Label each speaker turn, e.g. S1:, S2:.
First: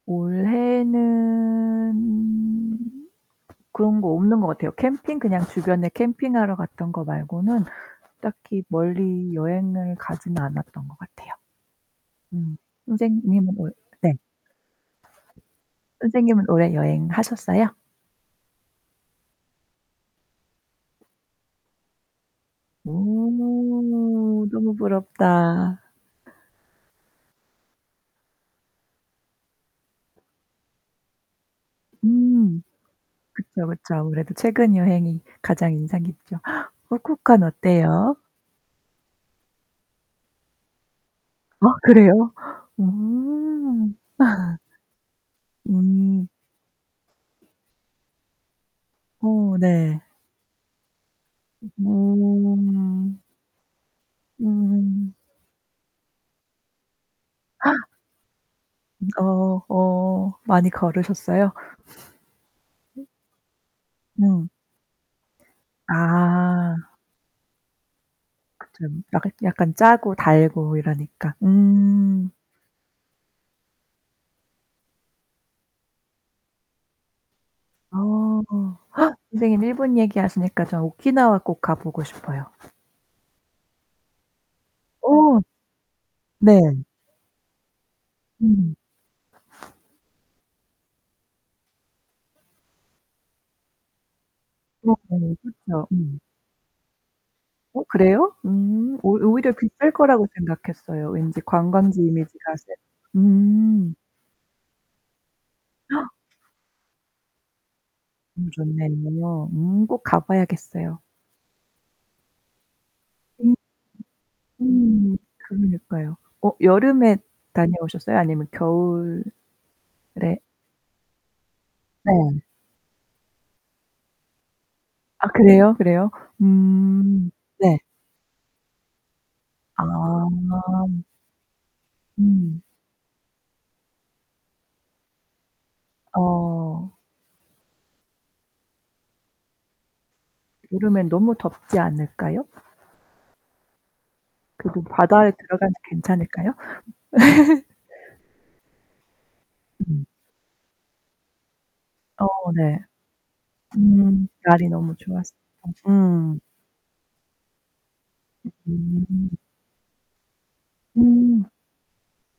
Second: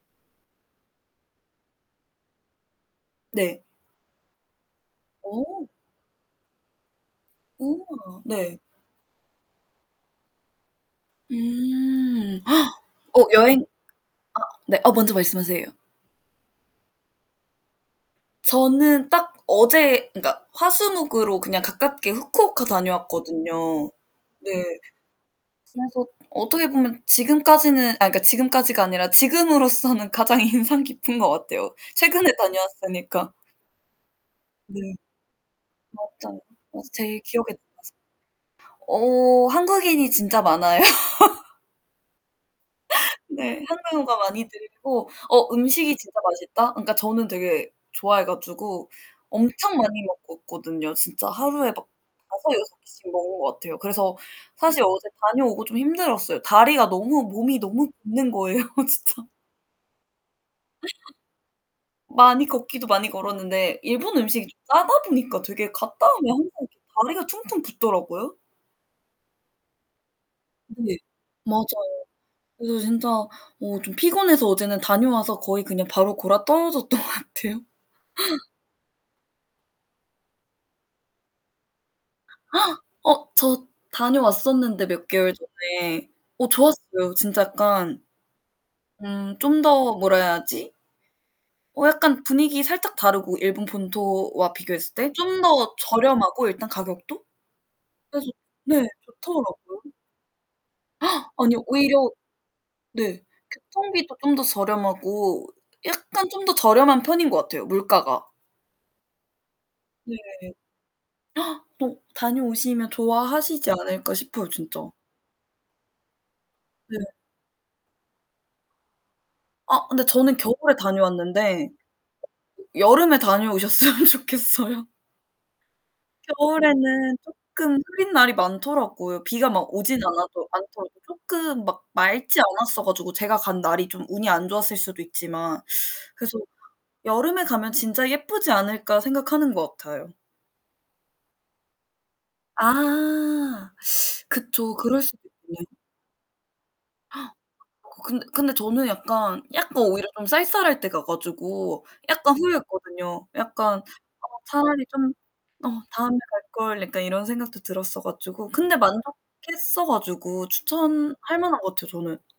S1: 올해는
S2: 네.
S1: 그런 거 없는 것 같아요. 캠핑? 그냥
S2: 어.
S1: 주변에 캠핑하러 갔던 거 말고는
S2: 오와. 네.
S1: 딱히 멀리 여행을 가진 않았던 것 같아요.
S2: 음.
S1: 음.
S2: 어,
S1: 선생님은
S2: 여행
S1: 올 네.
S2: 아 네. 어, 먼저 말씀하세요.
S1: 선생님은 올해 여행 하셨어요?
S2: 저는 딱 어제 그니까 화수목으로 그냥 가깝게 후쿠오카 다녀왔거든요.
S1: 오.
S2: 네
S1: 너무 부럽다.
S2: 그래서 어떻게 보면 지금까지는 아, 그니까 지금까지가 아니라 지금으로서는 가장 인상 깊은 것 같아요. 최근에
S1: 음.
S2: 다녀왔으니까.
S1: 그쵸, 그쵸. 아무래도 최근
S2: 네.
S1: 여행이 가장 인상깊죠.
S2: 맞아요. 맞아, 제일 기억에
S1: 후쿠오카는
S2: 남아서
S1: 어때요?
S2: 어. 한국인이 진짜 많아요.
S1: 아 그래요?
S2: 네.
S1: 음.
S2: 한국어가 많이 들리고 어, 음식이 진짜
S1: 음.
S2: 맛있다. 그니까 저는 되게 좋아해 가지고
S1: 어
S2: 엄청
S1: 네.
S2: 많이 먹었거든요. 진짜 하루에 막 5-6 끼씩
S1: 음.
S2: 먹은 것 같아요. 그래서 사실 어제
S1: 음.
S2: 다녀오고 좀 힘들었어요. 다리가 너무 몸이 너무 붓는 거예요
S1: 음
S2: 진짜.
S1: 어. 어. 많이 걸으셨어요?
S2: 많이 걷기도
S1: 음.
S2: 많이 걸었는데 일본 음식이
S1: 음.
S2: 좀 짜다 보니까 되게 갔다 오면 항상
S1: 아.
S2: 이렇게 다리가 퉁퉁 붓더라고요.
S1: 그쵸. 약간 약간 짜고 달고
S2: 네.
S1: 이러니까.
S2: 맞아요.
S1: 음.
S2: 그래서 진짜 어 좀 피곤해서 어제는 다녀와서 거의 그냥 바로 곯아떨어졌던 것 같아요.
S1: 어. 선생님 일본 얘기하시니까 저 오키나와 꼭 가 보고 싶어요.
S2: 어. 저 다녀왔었는데 몇 개월
S1: 어.
S2: 전에. 어,
S1: 네.
S2: 좋았어요. 진짜 약간
S1: 음.
S2: 음 좀 더 뭐라 해야 하지? 어 약간 분위기 살짝 다르고 일본 본토와 비교했을
S1: 어.
S2: 때?
S1: 네
S2: 좀 더
S1: 그렇죠. 음.
S2: 저렴하고, 일단 가격도.
S1: 어
S2: 그래서
S1: 그래요?
S2: 네,
S1: 음. 오 오히려
S2: 좋더라고요.
S1: 비쌀 거라고 생각했어요. 왠지
S2: 아니요,
S1: 관광지
S2: 오히려
S1: 이미지가 세
S2: 네.
S1: 음.
S2: 교통비도 좀 더 저렴하고 약간 좀 더 저렴한 편인 것 같아요, 물가가.
S1: 음 좋네요. 음. 꼭
S2: 네.
S1: 가 봐야겠어요.
S2: 또 다녀오시면
S1: 음.
S2: 좋아하시지 않을까 싶어요 진짜.
S1: 음 그러니까요. 어
S2: 네.
S1: 여름에 다녀오셨어요? 아니면 겨울
S2: 아. 근데 저는
S1: 네.
S2: 겨울에 다녀왔는데
S1: 네.
S2: 여름에 다녀오셨으면 좋겠어요.
S1: 아 그래요? 그래요?
S2: 겨울에는
S1: 음 네.
S2: 쪼끔 흐린 날이 많더라고요. 비가 막
S1: 아.
S2: 오진 않아도 않더라도 쪼끔 막 맑지
S1: 음.
S2: 않았어 가지고 제가 간 날이 좀 운이 안 좋았을 수도 있지만. 그래서
S1: 어.
S2: '여름에 가면 진짜 예쁘지 않을까.' 생각하는 것 같아요.
S1: 여름에 너무 덥지 않을까요?
S2: 아. 그쵸.
S1: 그래도
S2: 그럴 수도
S1: 바다에
S2: 있네.
S1: 들어가도 괜찮을까요?
S2: 어 근데 근데 저는 약간 약간
S1: 음.
S2: 오히려 좀 쌀쌀할 때 가 가지고 약간
S1: 어 네.
S2: 후회했거든요. 약간
S1: 음. 날이
S2: 차라리
S1: 너무
S2: 좀
S1: 좋았었던
S2: 어, '다음에
S1: 음.
S2: 갈걸.' 약간 이런 생각도 들었어 가지고.
S1: 으
S2: 근데
S1: 음.
S2: 만족했어 가지고 추천할
S1: 음.
S2: 만한 것 같아요 저는.